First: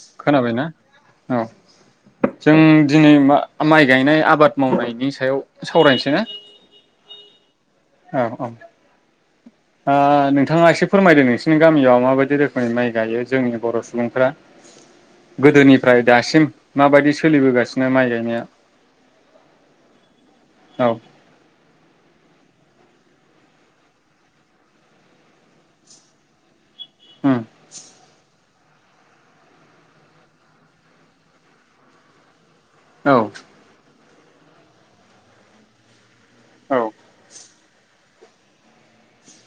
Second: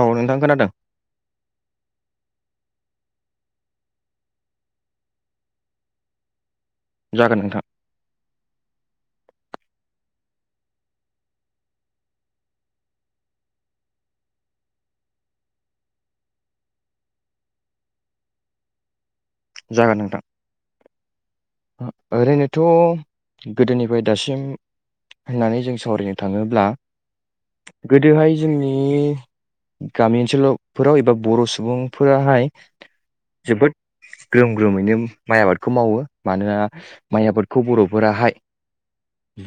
औ नोंथां खोनाबायना खोनादों औ जों दिनै मा माइ गायनाय आबाद मावनायनि सायाव सावरायनोसै ना जागोन नोंथां औ औ नोंथाङा एसे फोरमायदो नोंसिनि गामियाव माबायदि रोखोमनि माइ गायो जोंनि बर' सुबुंफ्रा गोदोनिफ्राय दासिम माबायदि सोलिबोगासिनो माइ गायनाया जागोन औ नोंथां ओरैनोथ' गोदोनिफ्राय दासिम होननानै जों सावरायनो थाङोब्ला हुम गोदोहाय जोंनि गामि ओनसोलावफोराव एबा बर' सुबुंफोराहाय औ जोबोद ग्रोम ग्रोमैनो माइ आबादखौ मावो मानोना औ माइ आबाद खौ बर'फोराहाय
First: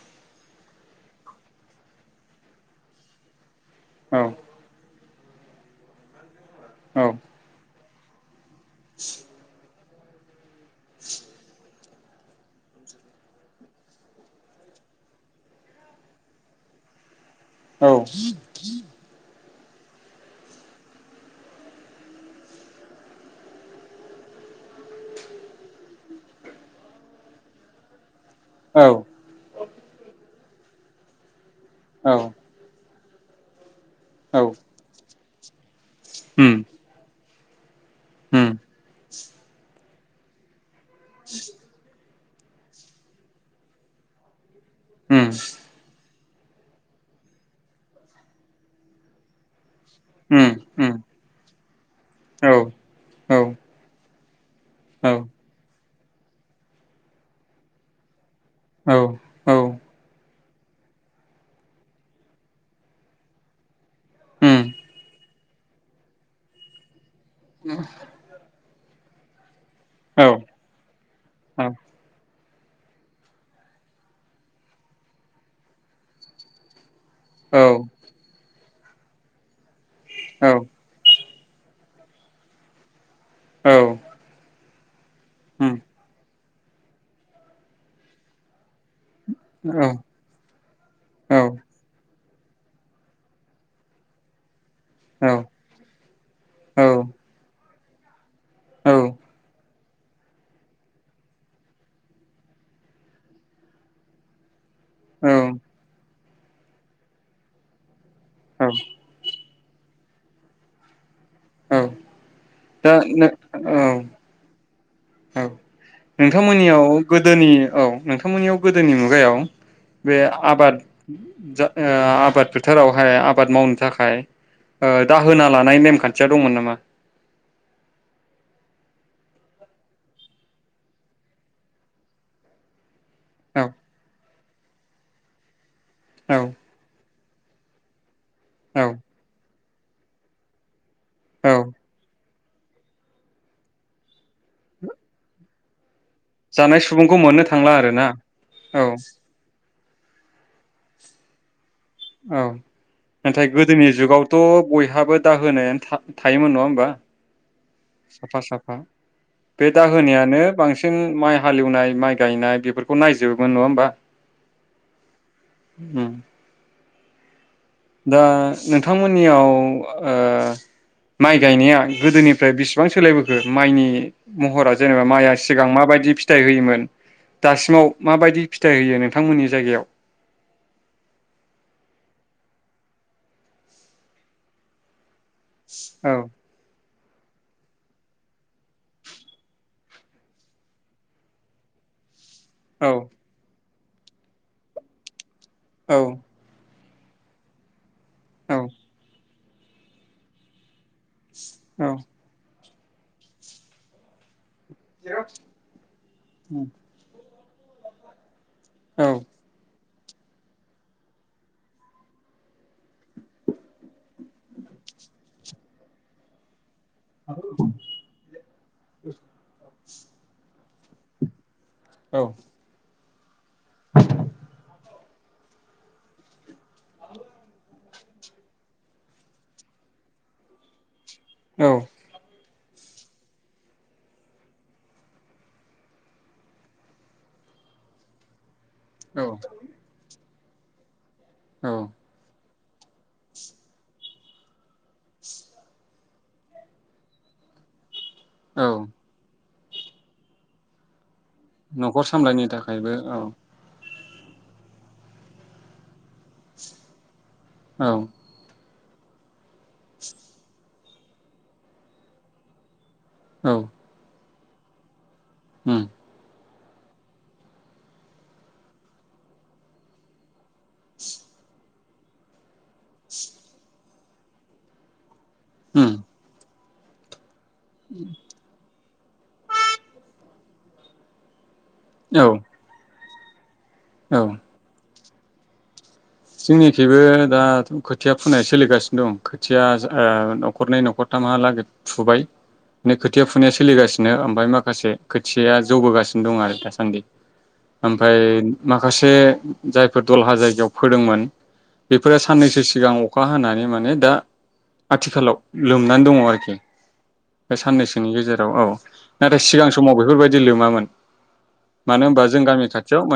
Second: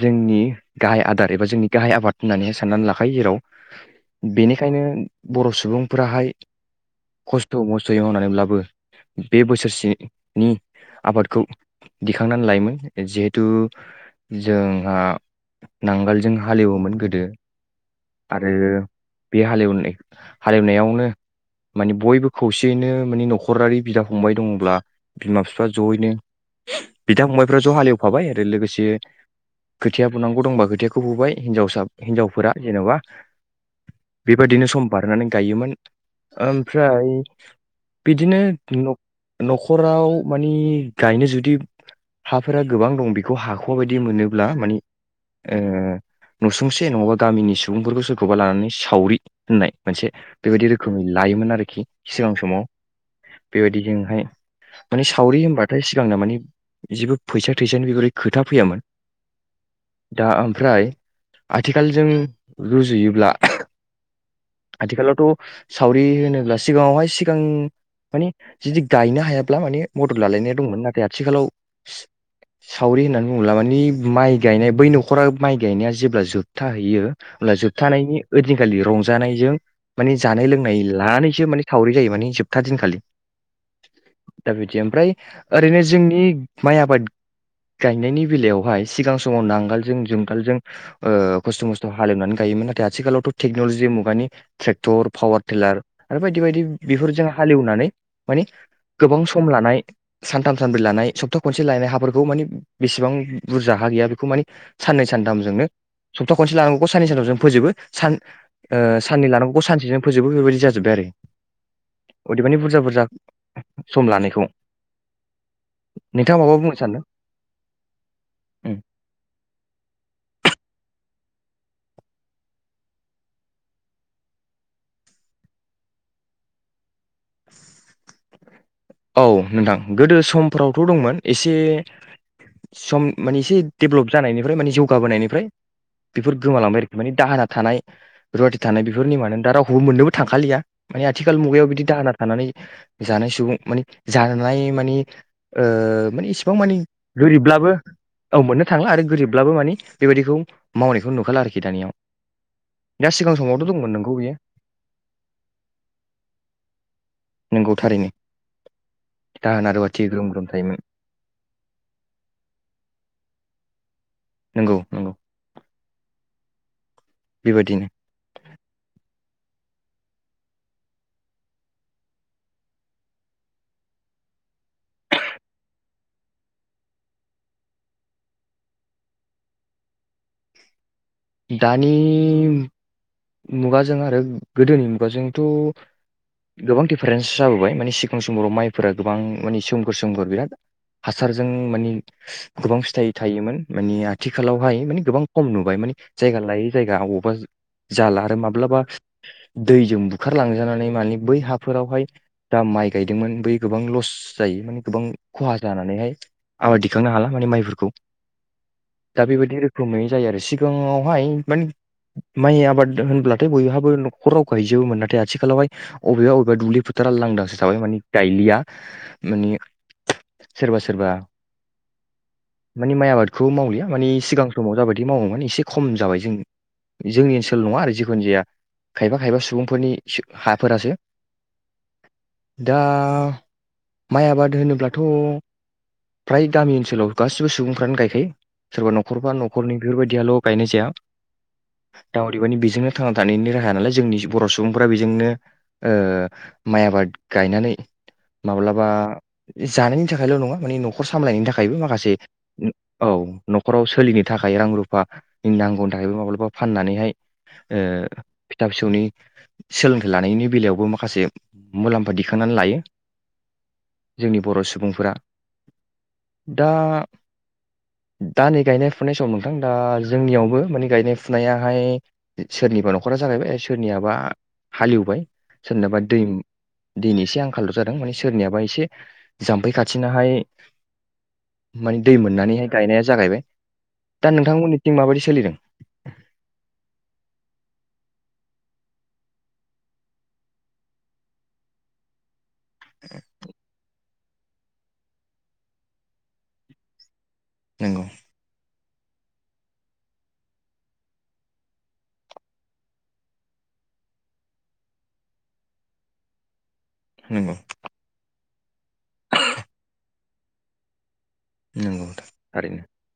जोंनि गाहाय आदार एबा जोंनि गाहाय आबाद होननानै हाय साननानै लाखायो जेराव औ बेनिखायनो बर' सुबुंफोराहाय खस्थ' मस्थ' सयै मावनानैब्लाबो बे बोसोरसे नि आबादखौ दिखांनानै लायोमोन जिहेथु जों नांगोलजों हालेवोमोन गोदो औ आरो बे हालेवनाय हालेवनायावनो माने बयबो खौसेयैनो माने न'खरारि बिदा फंबाय दङब्ला बिमा बिफा जयैनो बिदा फंबायफ्रा ज' हालेव फाबाय आरो औ लोगोसे खोथिया बुनां गौ दंबा खोथियाखौ बुबाय। हिनजावसा औ औ हिनजावफोरा जेन'बा बेबायदिनो सम बारनानै गायोमोन। उम ओमफ्राय बिदिनो उम न'ख न'खर फोराव माने गायनो जुदि हाफोरा गोबां दं बेखौ हाख'वा बायदि मोनोब्ला माने उम ए नसुंसे नङाबा गामिनि सुबुंफोरखौ सोरखौबा लानानै सावरि होननाय मोनसे उम बेबायदि उम रोखोमै लायोमोन आरोखि सिगां औ समाव औ बेबायदिजोंहाय माने सावरि होनबा थाय सिगांनो मानि जेबो फैसा थैसानि बेफोरबायदि खोथा फैयामोन। औ उम औ दा ओमफ्राय आथिखालजों रुजुयोब्ला आथिखालावथ' सावरि होनोब्ला सिगाङावहाय सि गां माने जिदि गायनो ब्ला माने मदद लालायनाय नाथाय आथिखालाव सावरि होननानै बुङोब्ला मानि माइ गायनाय बै न'खरा माइ गायनाया जेब्ला जोबथाहैयो होनब्ला जोबथानायनि ओइदिनखालि रंजानायजों माने जानाय लोंनाय लानानैसो माने सावरि जायो माने जोबथा दिनखालि औ दा बिदि ओमफ्राय उम ओरैनो जोंनि माइ आबाद गायनायनि बेलायावहाय सिगां समाव औ नांगोलजों जुंगालजों औ ओ खस्थ' मस्थ' हालेवनानै गायोमोन नाथाय आथिखालावथ' टेक्नलजि मुगानि ट्रेक्टर पावार टिलार आरो बायदि बायदि औ बेफोरजों हालेवनानै माने औ गोबां सम लानाय सानथाम सानब्रै लानाय सप्ता खनसे लानाय हाफोरखौ माने बेसेबां बुरजा हा गैया बेखौ माने साननै औ सानथामजोंनो सप्ता खनसे लानांगौ साननै सानथामजोंनो फोजोबो सान ओ साननै लानांगौखौ सानसेजोंनो फोजोबो बेबायदि जाजोबबाय आरो। औ अदेबानि बुरजा दा बुरजा नों औ सम लानायखौ। औ नोंथाङा माबा बुंनो नोंथांमोननियाव सानदों गोदोनि औ नोंथांमोननियाव उम गोदोनि मुगायाव बे आबाद जा ओ आबाद फोथारावहाय आबाद मावनो थाखाय ओ दाहोना लानाय नेमखान्थिया दंमोन नामा [inaudible] औ नोंथां गोदो समफोरावथ' दंमोन एसे सम माने एसे औ डेब्ल'ब जानायनि फ्राय माने जौगाबोनायनिफ्राय बेफोर औ गोमालांबाय आरोखि मानि दाहोना थानाय रुवाथि थानाय औ बेफोरनि नेमानो दा राव खौबो मोननोबो थांखालिया माने आथिखाल मुगायाव औ बिदि दानहोना थानानै जानाय सुबुं मानि जानाय मानि ओ मानि इसेबां जानाय मानि सुबुंखौ मोननो थांला गोरिबब्लाबो आरोना औ मोननो थांला आरो गोरिबब्लाबो मानि बेबायदिखौ मावनायखौ नुखाला आरोखि दानियाव औ दा सिगां नाथाय समावथ' गोदोनि दंमोन नोंगौ बियो जुगावथ' बयहाबो दाहोनायानो था थायोमोन नङा होमबा नोंगौ थारैनो साफा साफा दाहोना बे दा रुवाथि ग्रोम होनायानो ग्रोम थायोमोन बांसिन माइ हालेवनाय माइ गायनाय बेफोरखौ नायजोबोमोन नङा होमबा नंगौ नंगौ उम बेबायदि दा नोंथांमोननियाव ओ माइ गायनाया गोदोनिफ्राय बेसेबां सोलायबोखो माइनि महरा जेनेबा माइया सिगां माबायदि फिथाइ होयोमोन दासिमाव माबायदि फिथाइ होयो नोंथांमोननि जायगायाव दानि मुगाजों आरो गोदोनि मुगाजों थ' औ गोबां दिफारेन्स जाबोबाय मानिे सिगां समफोराव माइफोरा गोबां माने सोमखोर सोमखोर बिराद हासारजों माने गोबां औ फिथाइ थायोमोन मानि आथिखालावहाय मानिे गोबां माने नुबाय माने औ जायगा लायै जायगा अबावबा जाला आरो औ माब्लाबा दैजों बुखारलांजानानै माने बै औ हाफोरावहाय दा माइ गायदोंमोन बै गोबां लस जायो माने गोबां खहा जानानै आबादखांनो हाला माने माइ बेफोरखौ औ दा बिबादि खोमै जायो आरो सिगाङावहाय मान माय आबाद होनब्लाथाय बयहाबो न'खराव गायजोबोमोन नाथाय आथिखालावहाय अबेयाव अबेयाव दुब्लि फोथारा लांदांसो थाबाय मानि गायलिया मानि सोरबा सोरबा औ माइ आबाद खौ मावलिया मानि सिगां समाव जाबायदि मावोमोन एसे खम जाबाय जों जोंनि ओनसोल नङा आरो जिख जिखुन जाया खायफा खायफा सुबुंफोरनि हाफोरासो औ दा माइ आबाद होनोब्लाथ' फ्राय गामि ओनसोलाव गासिबो सुबुंफ्रानो गायखायो। सोरबा औ न'खरफा न'खरनि बेफोरदियाल' गायनाय जाया। औ दा अदेबानि बेजोंनो थांना थानायनि राहाया नालाय जोंनि बर' सुबुंफोरा बेजोंनो माइ आबाद गायनानै औ माब्लाबा जानायनि थाखायल' नङा माने न'ख खर सामलायनायनि थाखायबो न'खर माखासे सामलायनो थाखायबो औ न'खराव सोलिनो थाखाय रां रुफानि नांगौनि थाखायबो माब्लाबा फाननानैहाय ओ औ फि फिसा फिसौनि सोलोंथाइ लानायनि बेलायावबो माखासे मुलाम्फा दिखांनानै लायो। औ जोंनि बर' सुबुंफोरा उम दा दा नै गायनाय फुनाय समाव नोंथां दा जोंनियावबो माने गायनाय फु दाहाय सोरनिबा न'खरा जागायबाय सोर नियाबा हालेवबाय उम सोरनाबा दै दिनि एसे आं खाल जादों माने सोरनियाबा एसे जाम्फै खाथिनाहाय मानि दै औ मोननानैहाय गायनाय जागायबाय दा नोंथांमोननि माबायदि सोलिदों जोंनिखिबो दाथ खोथिया फुनाय सोलिगासिनो दं खोथिया ओ नखरनै नखरथामहालागै फुबाय माने खोथिया फुनाय सलिगासिनो बिनो ओमफ्राय माखासे खोथिाया जौबोगासिनो दं आरो दासान्दि नंगौ ओमफ्राय माखासे जायफोर दलहा जायगायाव फोदोंमोन बेफोरो साननैसो सिगां अखा हानानै माने दा आथिखालाव लोमनानै दङ आरोखि बे नंगौ साननैसोनि गेजेराव औ औ नाथाय सिगां समाव बेफोरबायदि लोमामोन मानो नंगौ होनबा जों गामि थारैनो खाथियाव ओ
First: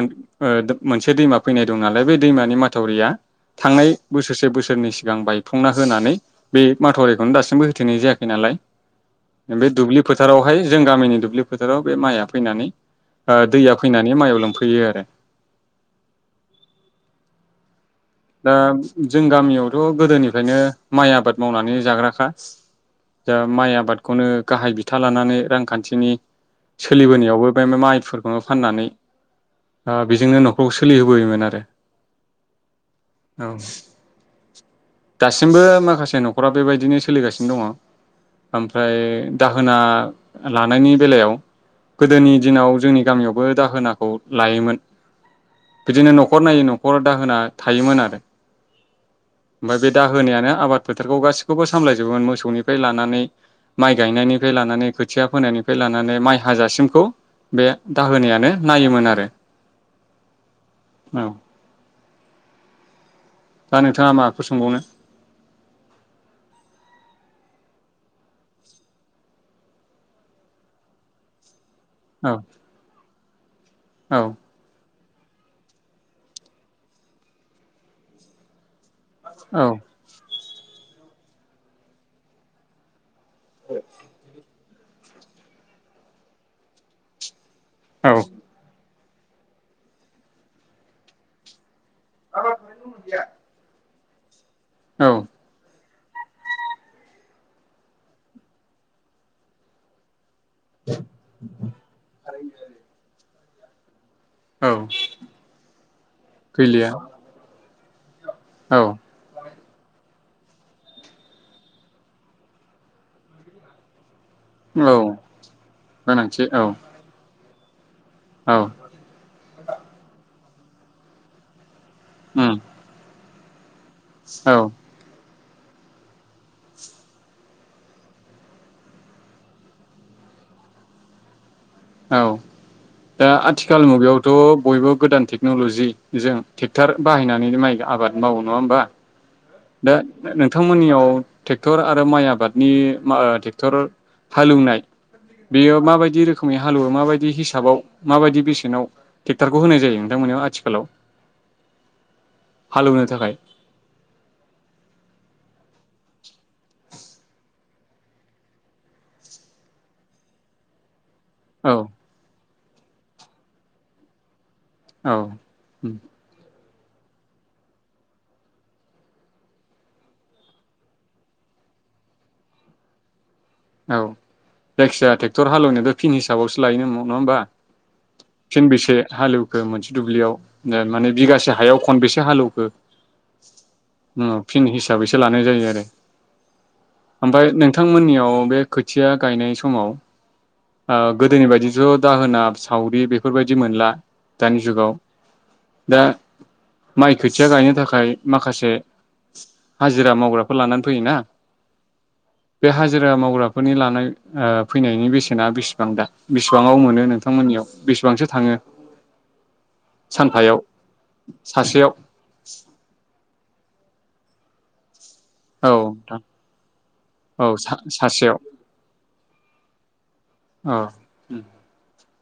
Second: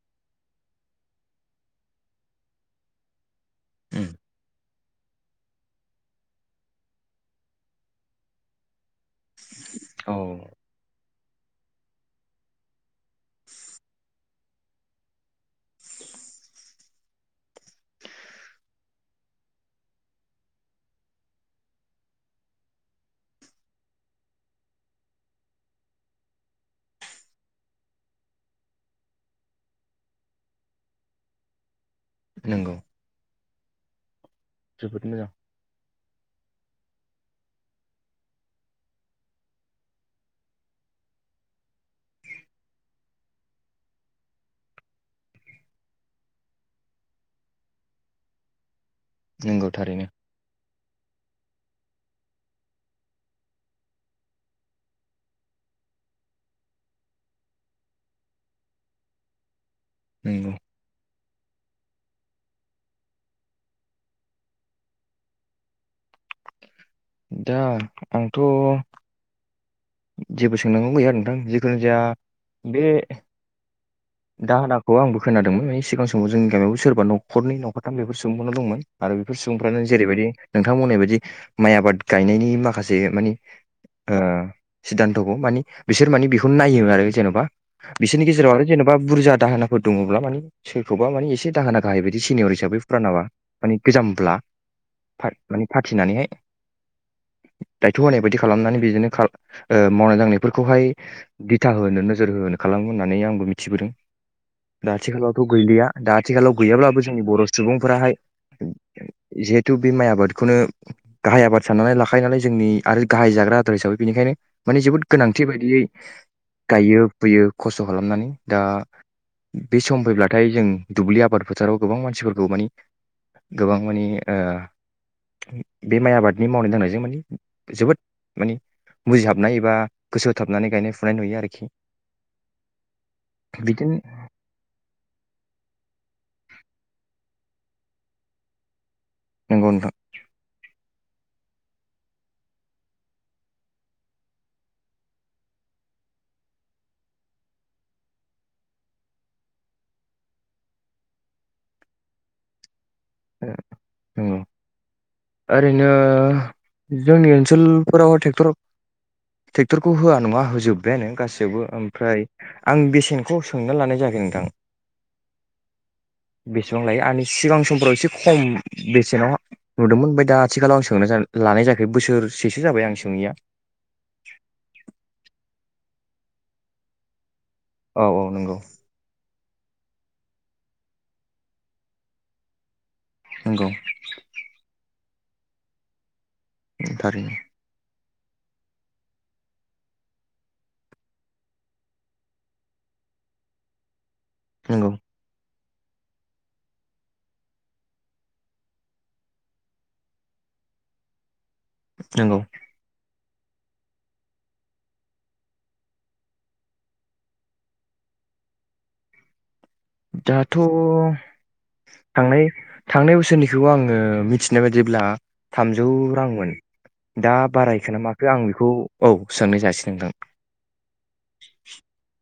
मोनसे दैमा फैनाय दं नालाय बे दैमानि माथावरिया थांनाय उम, बोसोरसे बोसोर सोरनि सिगां बायफंना होनानै बे माथरिखौनो दासिमबो होथेनाय जायाखै नालाय बे दुब्लि औ फोथारावहाय जों गामिनि दुब्लि दुब्लि फोथाराव बे माइआ फैनानै दैया फैनानै माइआव लांफैयो आरो [inaudible] दा जों गामियावथ' गोदोनिफ्रायनो माइ आबाद मावनानै जाग्राखा दा माइ आबादखौनो गाहाय बिथा लानानै रांखान्थिनि सोलिबोनायावबो बे माइफोरखौनो फाननानै बेजोंनो न'खरखौ सोलिहोबोयोमोन आरो नंगौ औ जोबोद मोजां दासिमबो माखासे ज न'खरा बेबायदिनो सोलिगासिनो दङ ओमफ्राय दाहोना लानायनि बेलायाव गोदोनि दिनाव जोंनि गामियावबो दाहोनाखौ लायोमोन बिदिनो न'खर नायै न'खर दाहोना थायोमोन आरो नंगौ ओमफ्राय बे दा थारैनो होनायानो आबाद बेफोरखौ गासैखौबो सामलायजोबोमोन मोसौनिफ्राय लानानै माइ गायनायनिफ्राय लानानै खोथिया फोनायनिफ्राय लानानै माइ हाजासिमखौ बे दाहोनायानो नायोमोन आरो नंगौ औ दा नोंथाङा माखौ सोंबावनो दा आंथ' जेबो सोंनांगौ गैया नोंथां जे खुनजाया औ बे औ दाहोना खौ आंबो खोनायादोंमोन मानानि सिगां समाव जोंनि गामियावबो सोरबा नखरनि न'खरथाम बेफोर सोंबावनो दंमोन आरो बेफोर औ सुबुंफ्रानो जेरैबायदि नोंथांमोननि बायदि माइ आबाद गायनायनि माखासे मानि ओ सिदान्थ'खौ मानि बिसोर मानि बेखौ नायो आरो जेन'बा। औ बिसोरनि गेजेराव आरो जेन'बा बुरजा दाहाफोर दङब्ला मानि सोरखौबा मानि एसे दाहोना गाहायबायदि सिनियर हिसाबै फुरानाबा मानि गोजामब्ला [unintelligible] फिनानैहाय दायथ' होनाय बायदि खालामनानै बिजोंनो ओ मावनाय दांनाय फोरखौहाय दिथा होनो नोजोर होनो खालामो होननानै आंबो मि थिबोदों। औ दा आथिखालावथ' गैलिया दा आथिखालाव गैलिया गैयाब्लाबो जोंनि बर' सुबुं फोराहाय औ थु बे माइ आबादखौनो गाहाय आबाद साननानै लाखायो नालाय जोंनि आरो गाहाय जाग्रा आदार हिसाबै बेनिखायनो माने औ जोबोद गोनांथि बायदियै गोनांथि औ गायो फुयो। खस्थ खालामनानै दा औ बे सम फैब्लाथाय जों दुब्लि आबाद फोथाराव गोबां मानसिफोरखौ उम माने गोबां माने ओ औ बे माइ आबादनि मावनाय दांनायजों माने जोबोद माने बुजिहाबनाय एबा गोसो होथाबनानै गायनाय फुनाय नुयो आरोखि। औ दा आथिखाल बिदिनो मुगायावथ' बयबो गोदान टेक्नलजिजों ट्रेक्टर बाहायनानै नो माइ आबाद मावो नङा होमबा? नंगौ नोंथां दा नोंथां मोननियाव ट्रेक्टर आरो माइ आबादनि मा ट्रेक्टर हालौवनाय बेयो माबायदि रोखोमनि हालेवो माबायदि हिसाबाव माबायदि बेसेनाव ट्रेक्टरखौ होनाय जायो नोंथांमोनियाव आथिखालाव। हालेवनो थाखाय। ओ नंगौ ओरैनो जोंनि ओनसोलफोराव ट्रेक्टर ट्रेक्टरखौ होआ नङा होजोबबायानो। गासैबो औ ओमफ्राय आं बेसेनखौ सोंना लानाय जायाखै नोंथां। औ ओम। बेसेबां लायो [unintelligible] सानैसो सिगां समफ्राव एसे खम बेसेनाव नुदोंमोन ओमफ्राय दा आथिखालाव सोंना लानाय जायाखै बोसोरसेसो जाबाय आं सोङैया। औ जायखिजाया ट्रेक्टर हालेवनो दोन। थिन हिसाबावसो लायो नङा होमबा? औ औ नंगौ थिन बेसे हालेव खो मोनसे दुब्लियाव माने बिगासे हायाव खनबेसे हालेवखो? नंगौ ओम फिन सि हिसाबैसो लानाय जायो आरो थारैनो आमफाय नोंथांमोननियाव बे खोथिया गायनाय समाव ओ गोदोनि बायदिथ' दाहोना सावरि बेफोरबायदि मोनला दानि नंगौ जुगाव दा माइ खोथिया गायनो थाखाय माखासे हाजिरा मावग्राफोर लानानै फैयोना नंगौ बे हाजिरा [unintelligible] राफोरनि लानाय ओ फैनायनि बेसेना बेसेबां दा बेसेबांआव मोनो नोंथांमोननियाव बेसेबांसो थाङो? दाथ सानफायाव सासेयाव थांनाय थांनाय बोसोरनि बेखौ आङो मिथिनाय बायदिब्ला औ थामजौ नोंथां रांमोन दा औ बारायखो ना माखो सासेयाव आं बेखौ औ सोंनाय जायासै नोंथां। औ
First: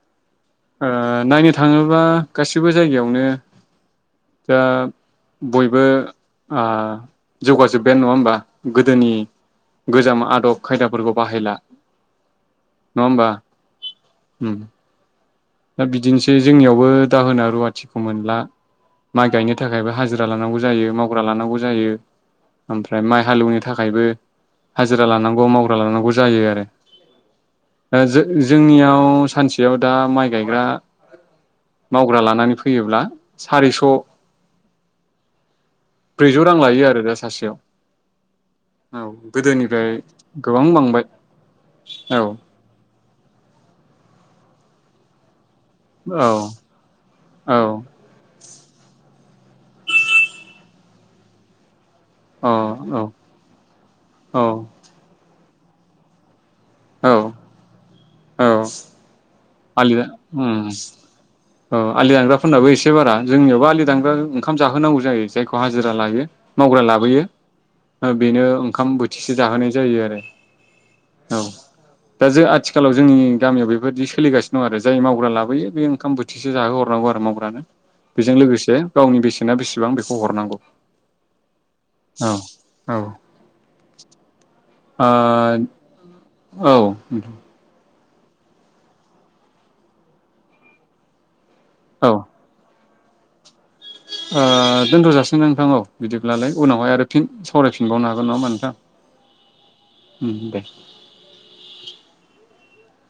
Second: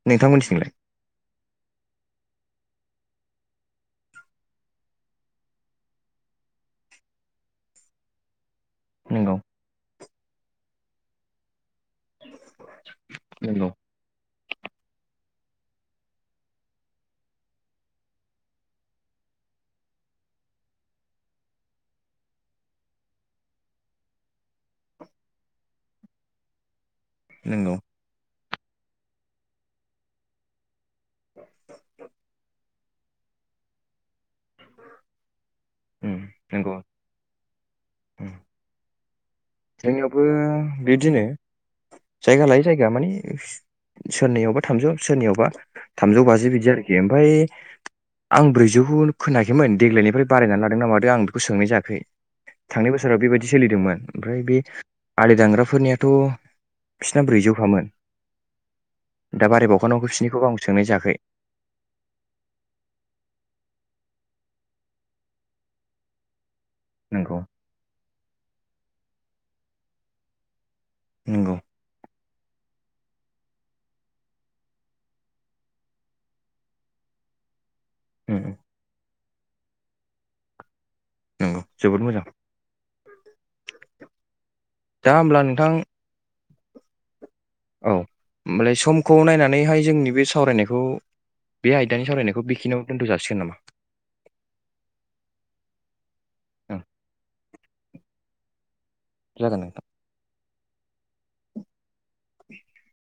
नोंथांमोनथि ओ नायनो थाङोबा गासिबो जायगायावनो दा बयबो ओ जौगाजोब्बायानो नङा होनबा? गोदोनि नंगौ गोजाम आदब खायदाफोरखौ बाहायला। नङा होमबा? नंगौ उम दा बिदिनोसै जोंनियावबो दाहोना रुवाथिखौ मोनला माइ गायनो थाखायबो हाजिरा लानांगौ जायो मावग्रा लानांगौ जायो ओमफ्राय माइ हालेवनो थाखायबो हाजिरा लानांगौ मावग्रा लानांगौ जायो आरो। नंगौ। जोंनियाव सानसेयाव दा माइ गायग्रा मावग्रा लानानै फै फैयोब्ला सारिस'। उम ब्रैजौ रां नंगौ लायो आरो दा सासेयाव। उम औ। गोदोनिफ्राय जोंनियावबो गोबां बांबाय बिदिनो औ जायगा लायै जायगा माने सोरनियावबा थामजौ सोरनियावबा थामजौ औ बाजि बिदि आरोखि ओमफ्राय औ आं ब्रैजौखौ खोनायाखैमोन देग्लायनिफ्राय बारायनानै लादोंना मादों आं बेखौ सोंनाय जायाखै। औ थांनाय बोसोराव बेबायदि सोलिदोंमोन। ओमफ्राय औ बे दांग्राफोरनियाथ' बिसोरना औ ब्रैजौखामोन। औ दा बारायबावखा आलि दा नांगौ बिसिनिखौबो आं उम सोंनाय जायाखै औ आलि दानांग्राफोरनाबो एसे बारा जोंनियावबो आलि दानग्रा ओंखाम जाहोनांगौ जायो जायखौ हाजिरा लायो। मावग्रा लाबोयो नंगौ बेनो ओंखाम बोत से जाहोनाय जायो आरो औ नंगौ दा जो आथिखालाव जोंनि गामियाव बेबायदि सोलिगासिनो दं आरो जाय मावग्रा लाबोयो बे ओंखाम बोथिसेसो जाहो हरनांगौ आरो मावग्रानो। बेजों उम लोगोसे गावनि बेसे न बेसेबां बेखौ हरनांगौ नंगौ जोबोद मोजां औ-औ दा होमब्ला नोंथां। औ औ होमबालाय समखौ नायनानैहाय जोंनि बे सावरायनायखौ बे औ आयदानि सावरायनायखौ बेखिनियावनो दोनथ' जासिगोन नामा? ओ दोनथ' जाासिग नोंथां औ बिदिब्लालाय ओं उनावहाय आरो फिन सावरायफिन बनो हागोन ना नोंथां जागोन नोंथां। उम दे [inaudible] [inaudible]